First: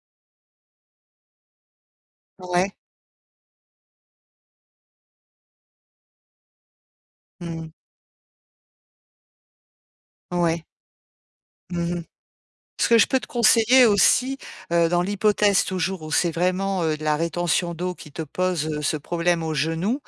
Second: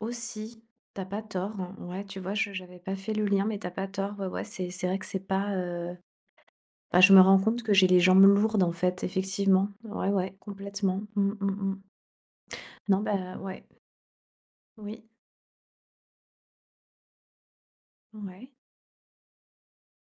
Aussi. Tu as pas tort, hein. Ouais, tu vois, je Ouais. j'avais pas fait le lien, mais tu as pas tort. Ouais, ouais, c'est c'est vrai que c'est pas, heu bah, je me rends compte Mmh. que j'ai les jambes lourdes, en fait, effectivement. Ouais, ouais, Ouais. complètement. Mmh, mh mh. Mmh mh. Ce que Non, je peux te bah, ouais. conseiller aussi, heu, dans Oui. l'hypothèse, toujours, où c'est vraiment, heu, de la rétention d'eau qui te Ouais. pose, heu, ce problème au genou.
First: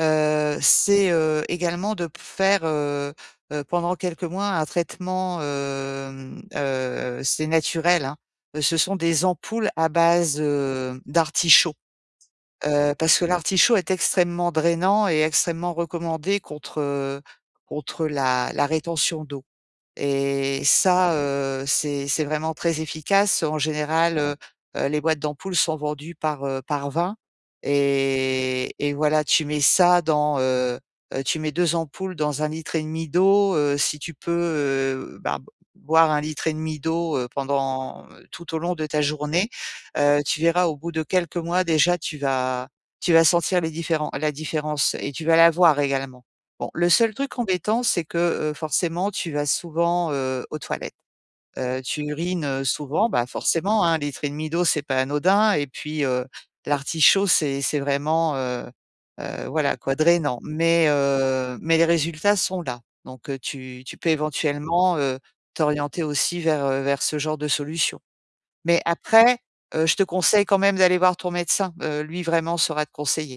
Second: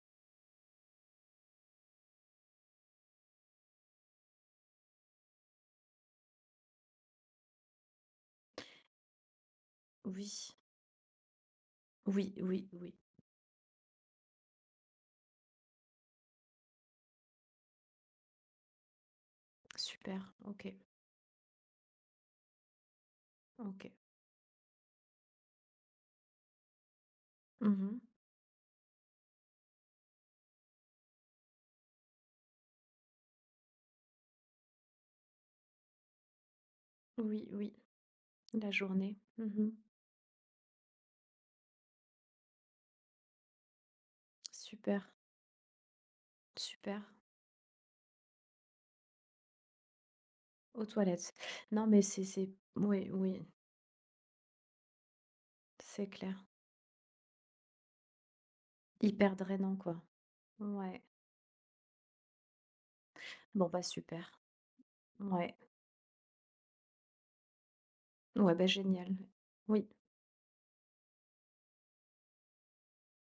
Heu, c'est, heu, également de p faire, heu, heu, pendant quelques mois, un traitement, hem, heu, heu, c'est naturel, hein. Heu, ce sont des ampoules à base, Oui. heu, d'artichaut. Oui, oui, Heu, oui. parce que l'artichaut est extrêmement drainant et extrêmement recommandé contre, heu, contre la la rétention d'eau Super, et OK. ça, heu, c'est c'est vraiment très efficace. En OK. général, heu, heu, les boîtes d'ampoules sont vendues par, heu, par 20 Mmh mh. et et voilà, tu mets ça dans, heu, heu, tu mets 2 ampoules dans 1 L et demi d'eau, heu. Si tu peux heu, bah, b boire 1 L et demi d'eau, heu, Oui, oui. pendant, heu, tout au La long de ta journée. Mmh journée. mh. Heu, tu verras, au bout de quelques mois déjà, tu vas tu vas sentir les différents la différence Super. et tu vas la voir également. Bon, le Super. seul truc embêtant, c'est que, heu, forcément, tu vas souvent, heu, aux Aux toilettes. toilettes. Heu, Non, mais tu c'est urines, c'est heu, souvent, mouais, bah, oui. forcément, hein, 1 L et demi d'eau, c'est pas anodin et puis, C'est heu, clair. l'artichaut, c'est c'est vraiment, heu, Hyper heu, drainant, voilà, quoi, quoi. drainant. Mais Ouais. heu, mais les résultats sont là. Donc heu, Bon, bah, tu tu peux super. éventuellement, heu, Ouais. t'orienter aussi vers, heu, vers ce genre de solutions. Ouais, bah, Mais génial. après, heu, Oui. je te conseille quand même d'aller voir ton médecin. Heu, lui, vraiment, saura te conseiller.